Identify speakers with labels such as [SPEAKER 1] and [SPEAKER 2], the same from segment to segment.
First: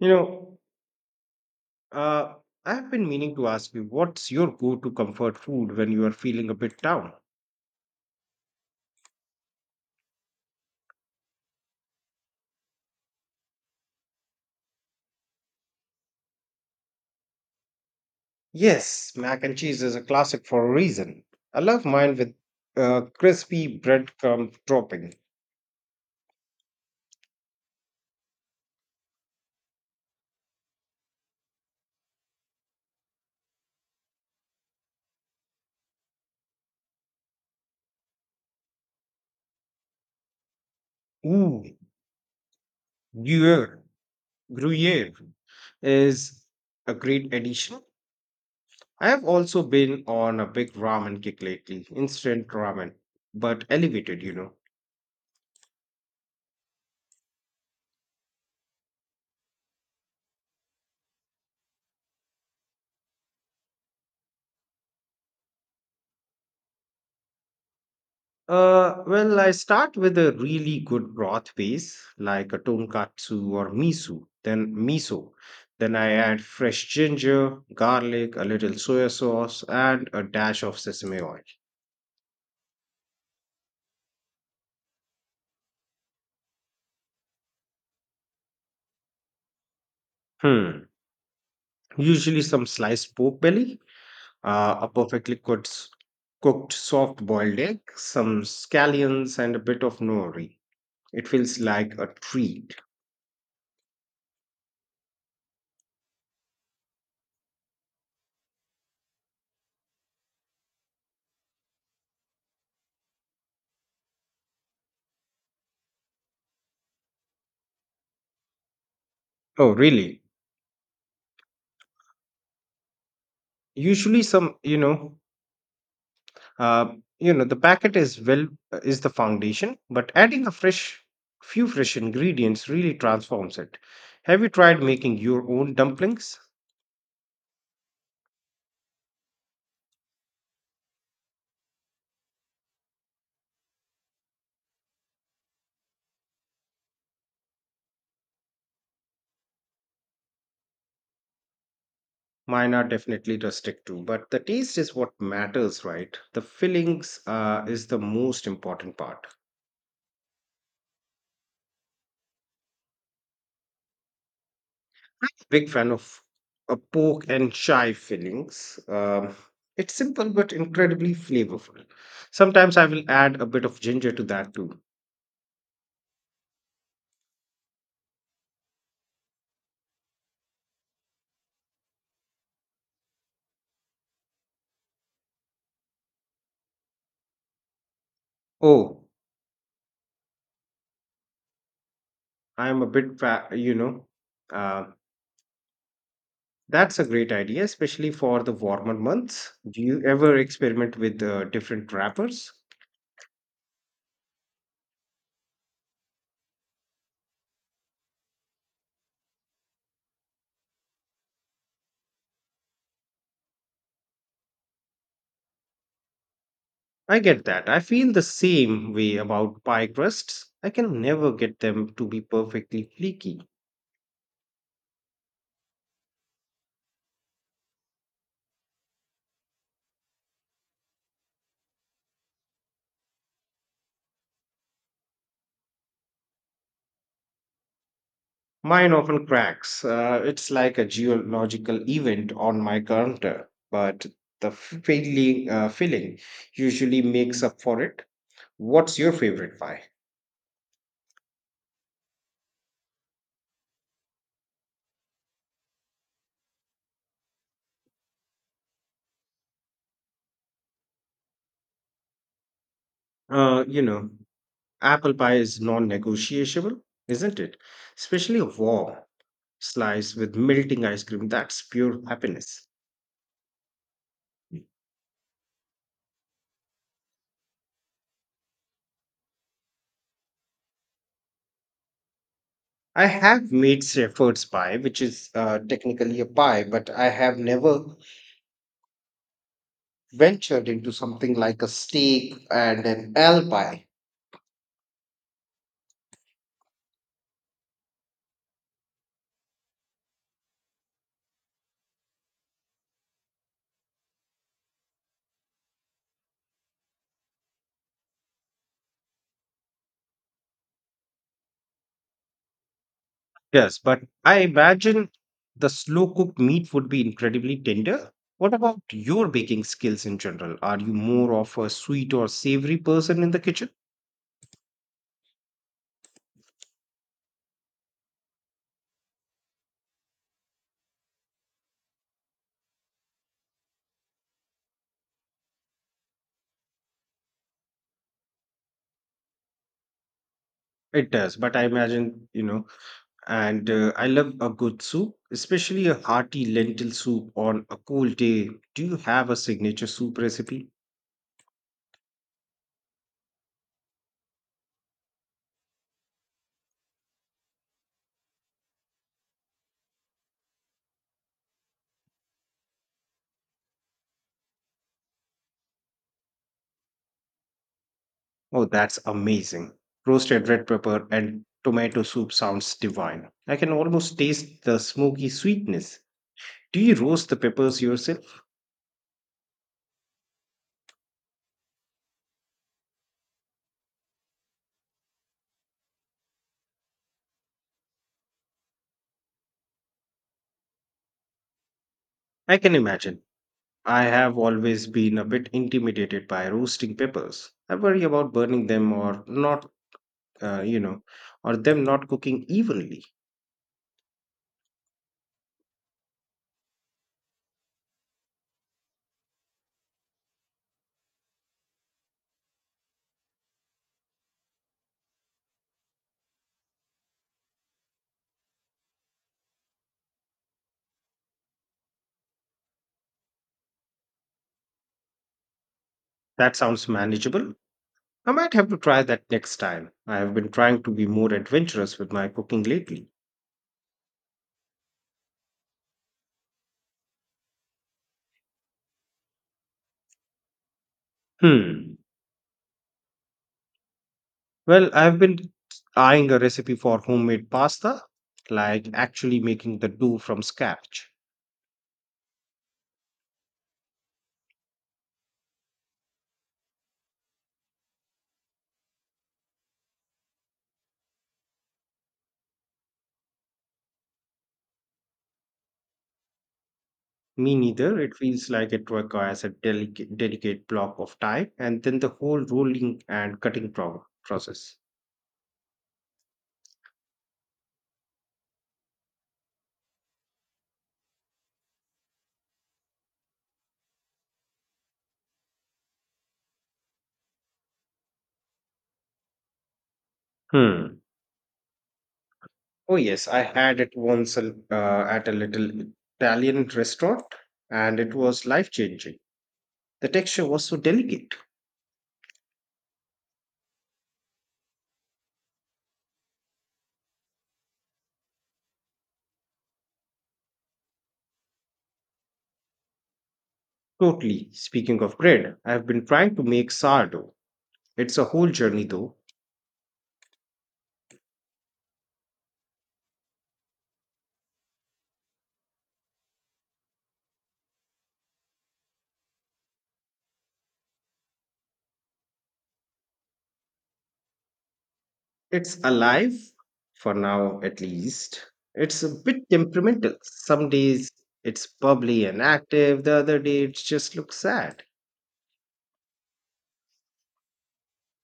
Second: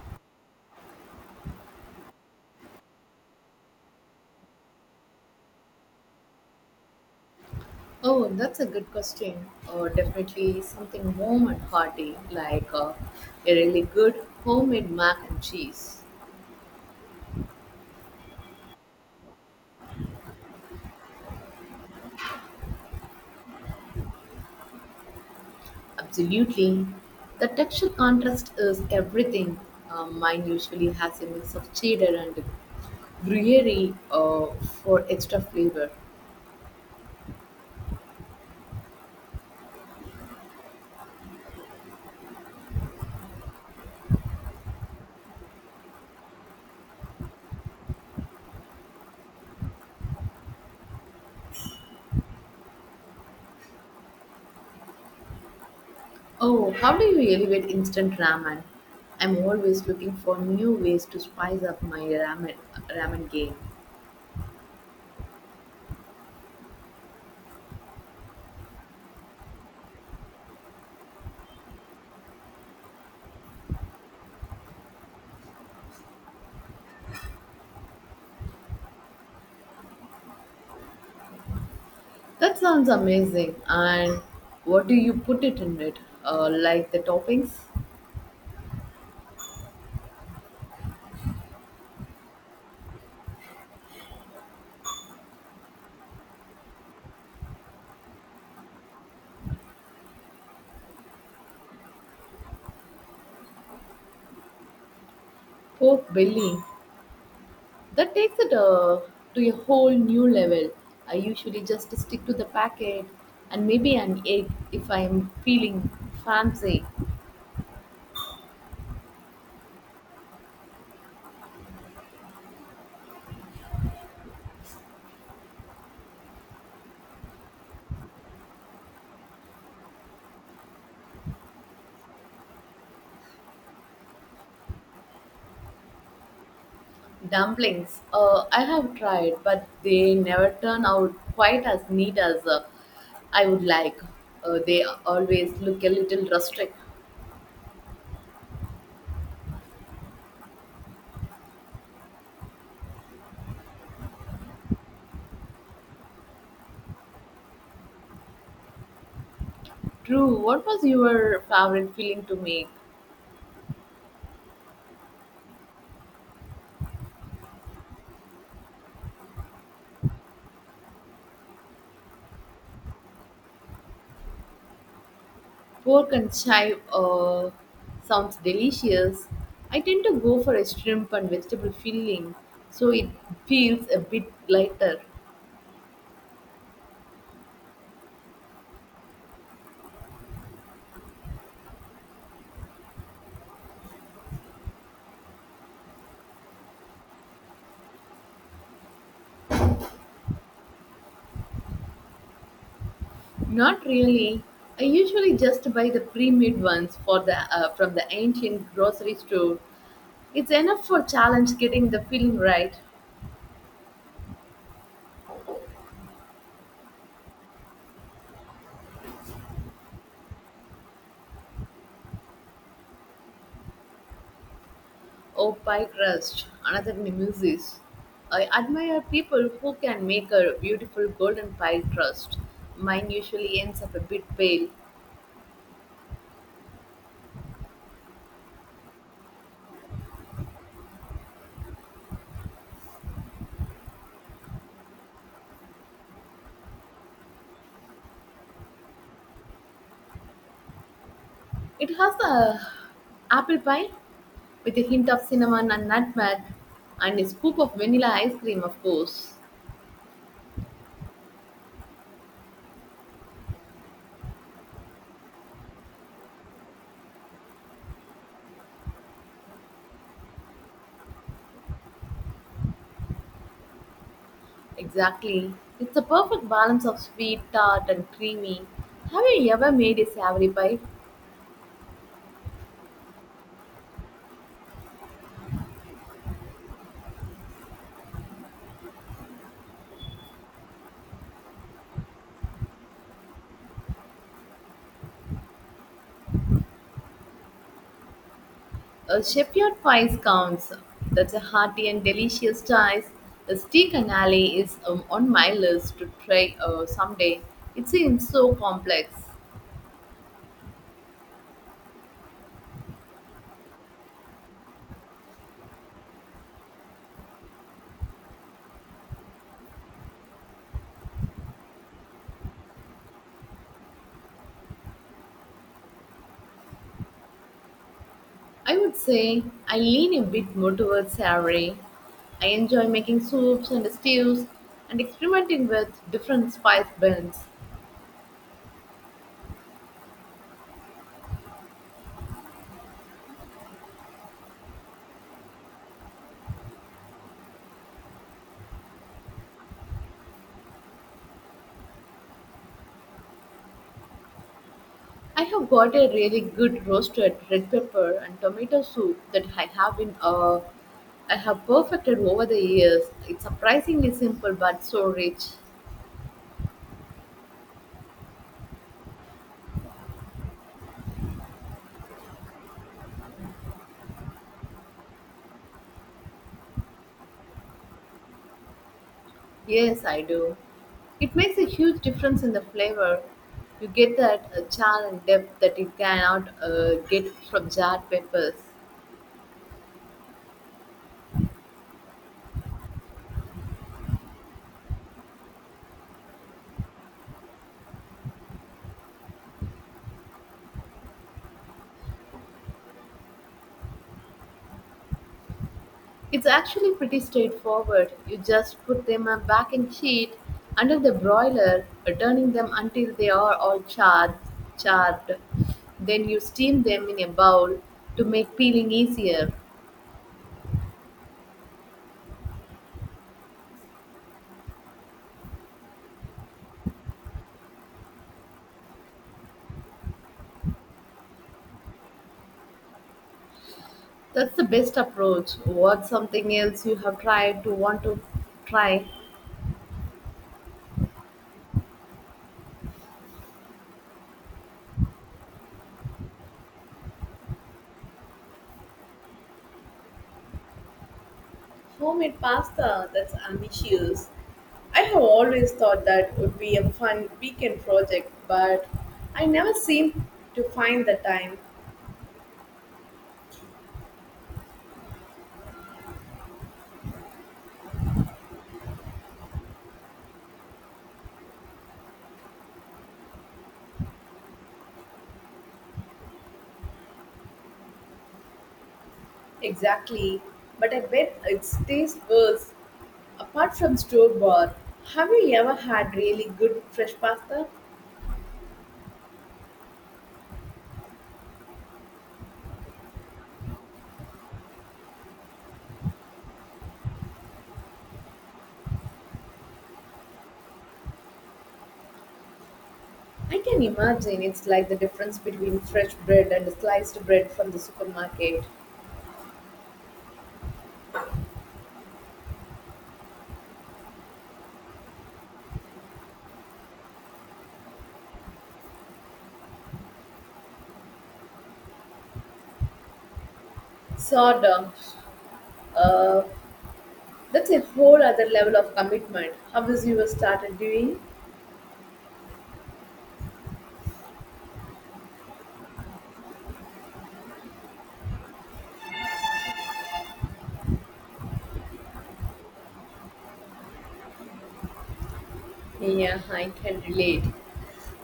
[SPEAKER 1] You know, uh, I've been meaning to ask you, what's your go-to comfort food when you are feeling a bit down?
[SPEAKER 2] Oh, that's a good question. Definitely something warm and hearty, like a really good homemade mac and cheese.
[SPEAKER 1] Yes, mac and cheese is a classic for a reason. I love mine with crispy breadcrumb topping.
[SPEAKER 2] Absolutely. The texture contrast is everything. Mine usually has a mix of cheddar and gruyere for extra flavor.
[SPEAKER 1] Ooh, Gruyere, Gruyere is a great addition. I have also been on a big ramen kick lately, instant ramen, but elevated, you know.
[SPEAKER 2] Oh, how do you elevate instant ramen? I'm always looking for new ways to spice up my ramen game.
[SPEAKER 1] Well, I start with a really good broth base, like a tonkatsu or miso. Then I add fresh ginger, garlic, a little soy sauce, and a dash of sesame oil.
[SPEAKER 2] That sounds amazing. And what do you put it in it? Like the toppings?
[SPEAKER 1] Hmm. Usually some sliced pork belly, a perfectly cooked, cooked soft boiled egg, some scallions, and a bit of nori. It feels like a treat.
[SPEAKER 2] Pork belly. That takes it to a whole new level. I usually just stick to the packet and maybe an egg if I am feeling fancy.
[SPEAKER 1] Oh, really? Usually, some uh, the packet is well is the foundation, but adding a fresh few fresh ingredients really transforms it. Have you tried making your own dumplings?
[SPEAKER 2] Dumplings. I have tried, but they never turn out quite as neat as I would like. They always look a little rustic.
[SPEAKER 1] Mine are definitely rustic too, but the taste is what matters, right? The fillings is the most important part.
[SPEAKER 2] True. What was your favorite filling to make?
[SPEAKER 1] Big fan of a pork and chive fillings. It's simple but incredibly flavorful. Sometimes I will add a bit of ginger to that too.
[SPEAKER 2] Pork and chive sounds delicious. I tend to go for a shrimp and vegetable filling, so it feels a bit lighter.
[SPEAKER 1] Oh, I'm a bit fat, you know. Uh, that's a great idea, especially for the warmer months. Do you ever experiment with different wrappers?
[SPEAKER 2] Not really. I usually just buy the pre-made ones for the from the ancient grocery store. It's enough for challenge getting the filling right.
[SPEAKER 1] I get that. I feel the same way about pie crusts. I can never get them to be perfectly flaky.
[SPEAKER 2] Oh, pie crust, another nemesis. I admire people who can make a beautiful golden pie crust. Mine usually ends up a bit pale.
[SPEAKER 1] Mine often cracks. It's like a geological event on my counter, but the feeling usually makes up for it. What's your favorite pie?
[SPEAKER 2] It has a apple pie with a hint of cinnamon and nutmeg and a scoop of vanilla ice cream, of course.
[SPEAKER 1] You know, apple pie is non-negotiable, isn't it? Especially a warm slice with melting ice cream. That's pure happiness.
[SPEAKER 2] Exactly. It's a perfect balance of sweet, tart, and creamy. Have you ever made a savory pie?
[SPEAKER 1] I have made Shepherd's pie, which is technically a pie, but I have never ventured into something like a steak and an ale pie.
[SPEAKER 2] A shepherd pie counts. That's a hearty and delicious choice. The steak and alley is on my list to try someday. It seems so complex.
[SPEAKER 1] Yes, but I imagine the slow cooked meat would be incredibly tender. What about your baking skills in general? Are you more of a sweet or savory person in the kitchen?
[SPEAKER 2] I would say I lean a bit more towards savory. I enjoy making soups and stews and experimenting with different spice blends.
[SPEAKER 1] It does, but I imagine, you know, and I love a good soup, especially a hearty lentil soup on a cold day. Do you have a signature soup recipe?
[SPEAKER 2] I have got a really good roasted red pepper and tomato soup that I have perfected over the years. It's surprisingly simple but so rich.
[SPEAKER 1] Oh, that's amazing. Roasted red pepper and tomato soup sounds divine. I can almost taste the smoky sweetness. Do you roast the peppers yourself?
[SPEAKER 2] Yes, I do. It makes a huge difference in the flavor. You get that char and depth that you cannot get from jarred peppers.
[SPEAKER 1] I can imagine. I have always been a bit intimidated by roasting peppers. I worry about burning them or not, you know, or them not cooking evenly.
[SPEAKER 2] It's actually pretty straightforward. You just put them on a baking sheet under the broiler, turning them until they are all charred. Then you steam them in a bowl to make peeling easier.
[SPEAKER 1] That sounds manageable. I might have to try that next time. I have been trying to be more adventurous with my cooking lately.
[SPEAKER 2] That's the best approach. What's something else you have tried to want to try?
[SPEAKER 1] Hmm. Well, I've been eyeing a recipe for homemade pasta, like actually making the dough from scratch.
[SPEAKER 2] Homemade pasta, that's ambitious. I have always thought that would be a fun weekend project, but I never seem to find the time.
[SPEAKER 1] Me neither. It feels like it requires a delicate block of time and then the whole rolling and cutting process.
[SPEAKER 2] Exactly, but I bet it tastes worse. Apart from store bought, have you ever had really good fresh pasta?
[SPEAKER 1] Hmm. Oh, yes. I had it once at a little Italian restaurant and it was life changing. The texture was so delicate.
[SPEAKER 2] I can imagine it's like the difference between fresh bread and sliced bread from the supermarket.
[SPEAKER 1] Totally. Speaking of bread, I've been trying to make sourdough. It's a whole journey though.
[SPEAKER 2] Sort of. Uh, that's a whole other level of commitment. How is you started doing?
[SPEAKER 1] It's alive, for now at least. It's a bit temperamental. Some days it's bubbly and active, the other day it just looks sad.
[SPEAKER 2] Yeah, I can relate.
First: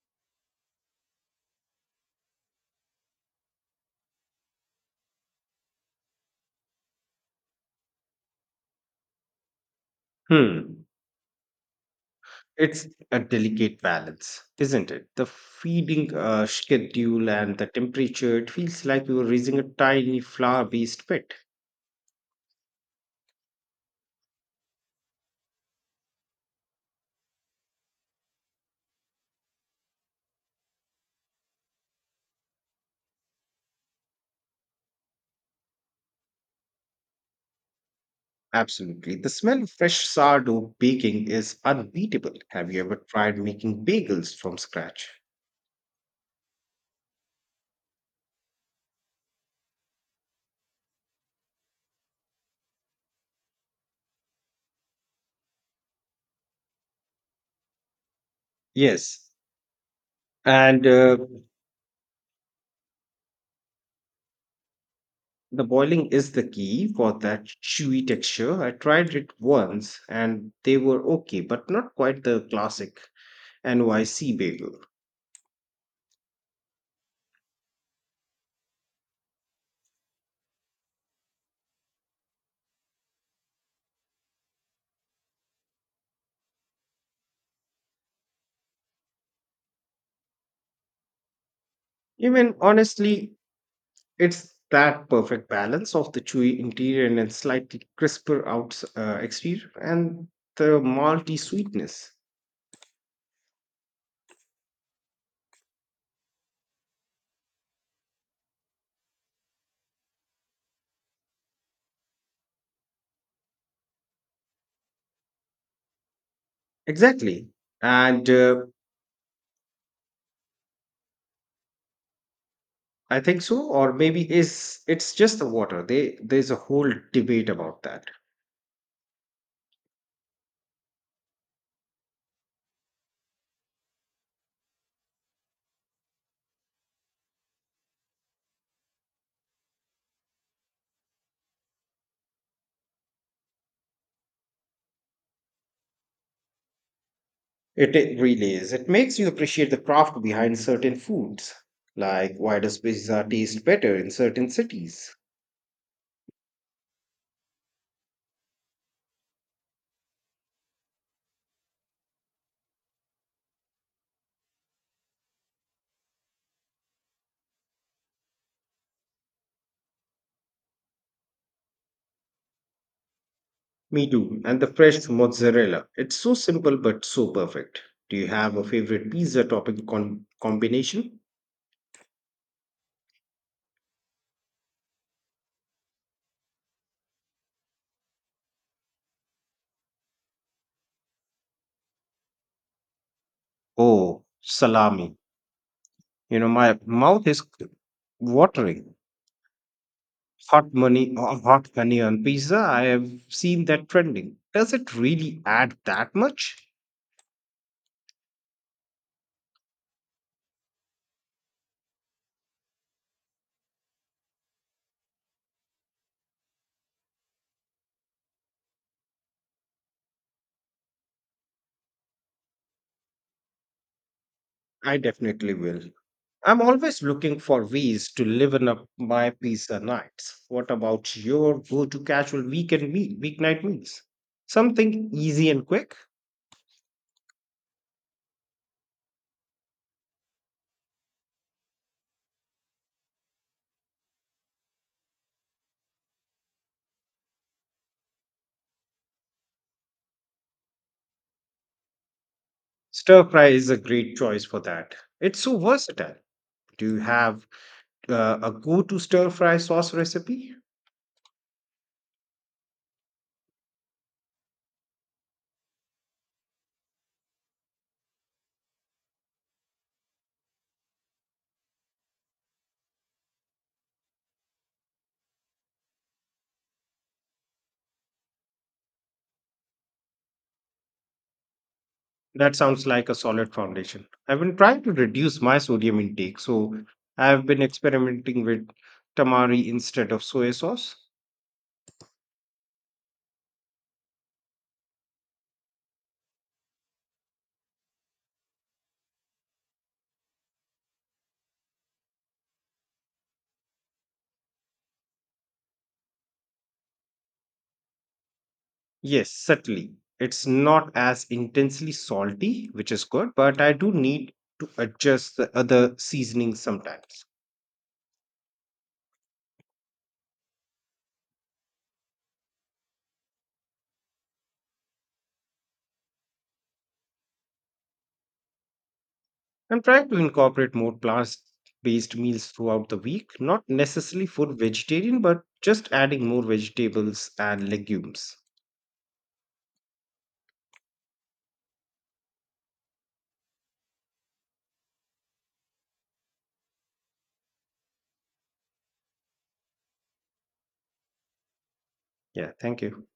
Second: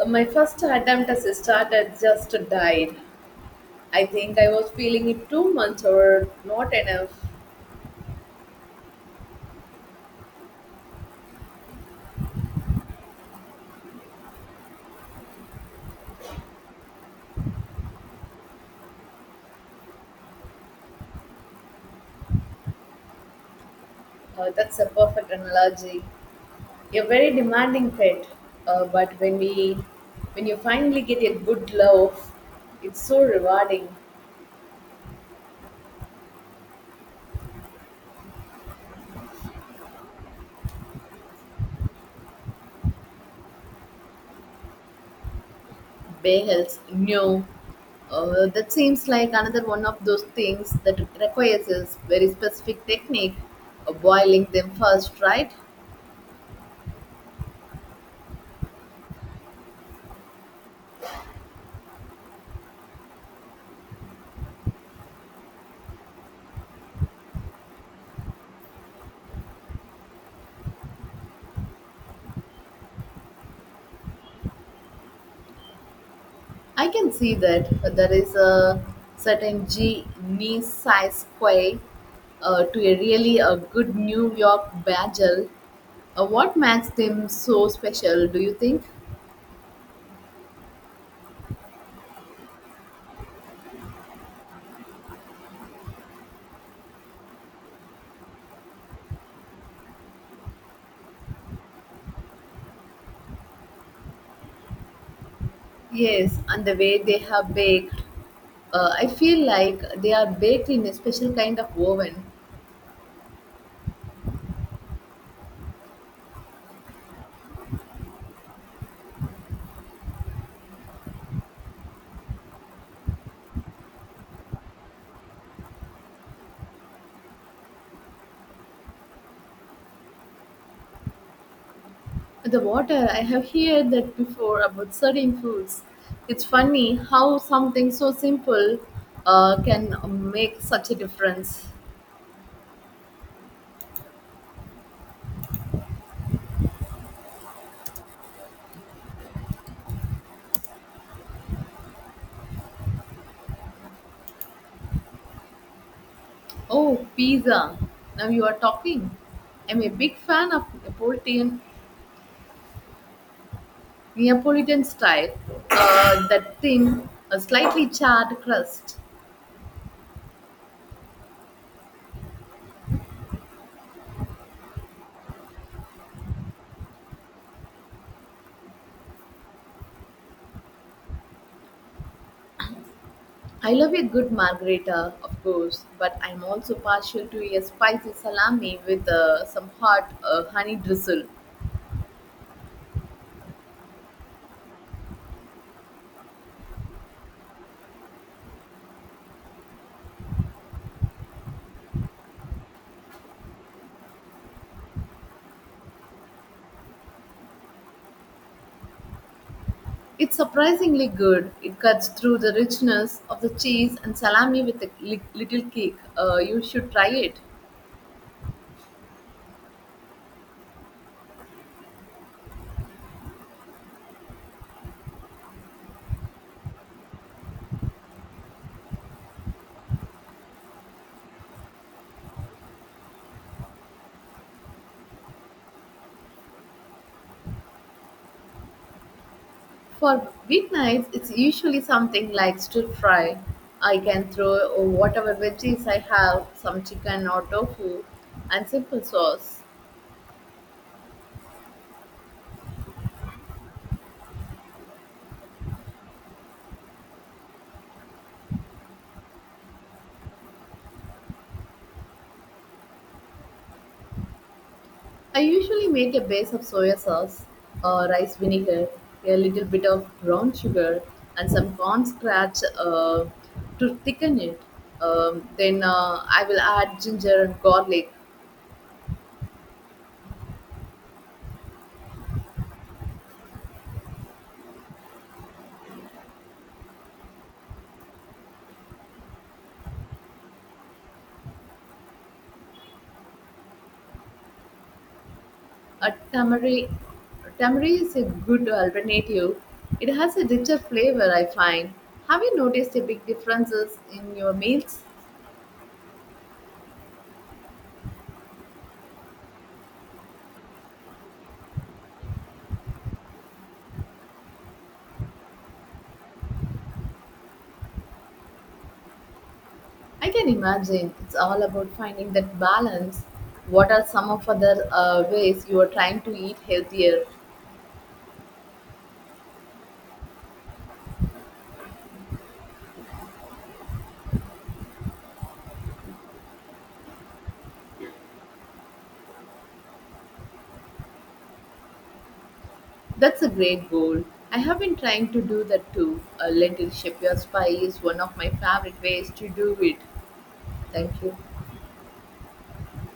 [SPEAKER 2] My first attempt as a starter just died. I think I was feeling it too much or not enough.
[SPEAKER 1] Hmm. It's a delicate balance, isn't it? The feeding schedule and the temperature, it feels like you're raising a tiny flower based pet.
[SPEAKER 2] That's a perfect analogy. A very demanding pet, but when you finally get a good love, it's so rewarding.
[SPEAKER 1] Absolutely. The smell of fresh sourdough baking is unbeatable. Have you ever tried making bagels from scratch?
[SPEAKER 2] Bagels, no. That seems like another one of those things that requires a very specific technique of boiling them first, right?
[SPEAKER 1] Yes. And The boiling is the key for that chewy texture. I tried it once and they were okay, but not quite the classic NYC bagel.
[SPEAKER 2] I can see that there is a certain G knee size quay to a really a good New York bagel. What makes them so special, do you think?
[SPEAKER 1] Even honestly, it's that perfect balance of the chewy interior and then slightly crisper out exterior and the malty sweetness.
[SPEAKER 2] Yes, and the way they are baked. I feel like they are baked in a special kind of oven.
[SPEAKER 1] Exactly. And I think so, or maybe is it's just the water. They, there's a whole debate about that.
[SPEAKER 2] The water, I have heard that before about certain foods. It's funny how something so simple can make such a difference.
[SPEAKER 1] It really is. It makes you appreciate the craft behind certain foods. Like, why does pizza taste better in certain cities?
[SPEAKER 2] Oh, pizza. Now you are talking. I'm a big fan of Neapolitan style. That thin, a slightly charred crust.
[SPEAKER 1] Me too. And the fresh mozzarella. It's so simple but so perfect. Do you have a favorite pizza topping combination?
[SPEAKER 2] I love a good margarita, of course, but I'm also partial to a spicy salami with some hot honey drizzle.
[SPEAKER 1] Oh, salami. You know, my mouth is watering. Hot money, hot honey on pizza. I have seen that trending. Does it really add that much?
[SPEAKER 2] It's surprisingly good. It cuts through the richness of the cheese and salami with a little kick. You should try it.
[SPEAKER 1] I definitely will. I'm always looking for ways to liven up my pizza nights. What about your go-to casual weekend meal weeknight meals, something easy and quick?
[SPEAKER 2] For weeknights, it's usually something like stir fry. I can throw whatever veggies I have, some chicken or tofu, and simple sauce.
[SPEAKER 1] Stir fry is a great choice for that. It's so versatile. Do you have a go-to stir fry sauce recipe?
[SPEAKER 2] I usually make a base of soy sauce, rice vinegar, a little bit of brown sugar, and some corn starch to thicken it. Then I will add ginger and garlic.
[SPEAKER 1] That sounds like a solid foundation. I've been trying to reduce my sodium intake, so I've been experimenting with tamari instead of soy sauce.
[SPEAKER 2] A tamari, tamari is a good alternative. It has a richer flavor, I find. Have you noticed a big differences in your meals?
[SPEAKER 1] Yes, certainly. It's not as intensely salty, which is good, but I do need to adjust the other seasonings sometimes.
[SPEAKER 2] I can imagine it's all about finding that balance. What are some of other ways you are trying to eat healthier?
[SPEAKER 1] I'm trying to incorporate more plant-based meals throughout the week, not necessarily full vegetarian, but just adding more vegetables and legumes.
[SPEAKER 2] That's a great goal. I have been trying to do that too. A lentil shepherd's pie is one of my favorite ways to do it. Thank you.
[SPEAKER 1] Yeah, thank you.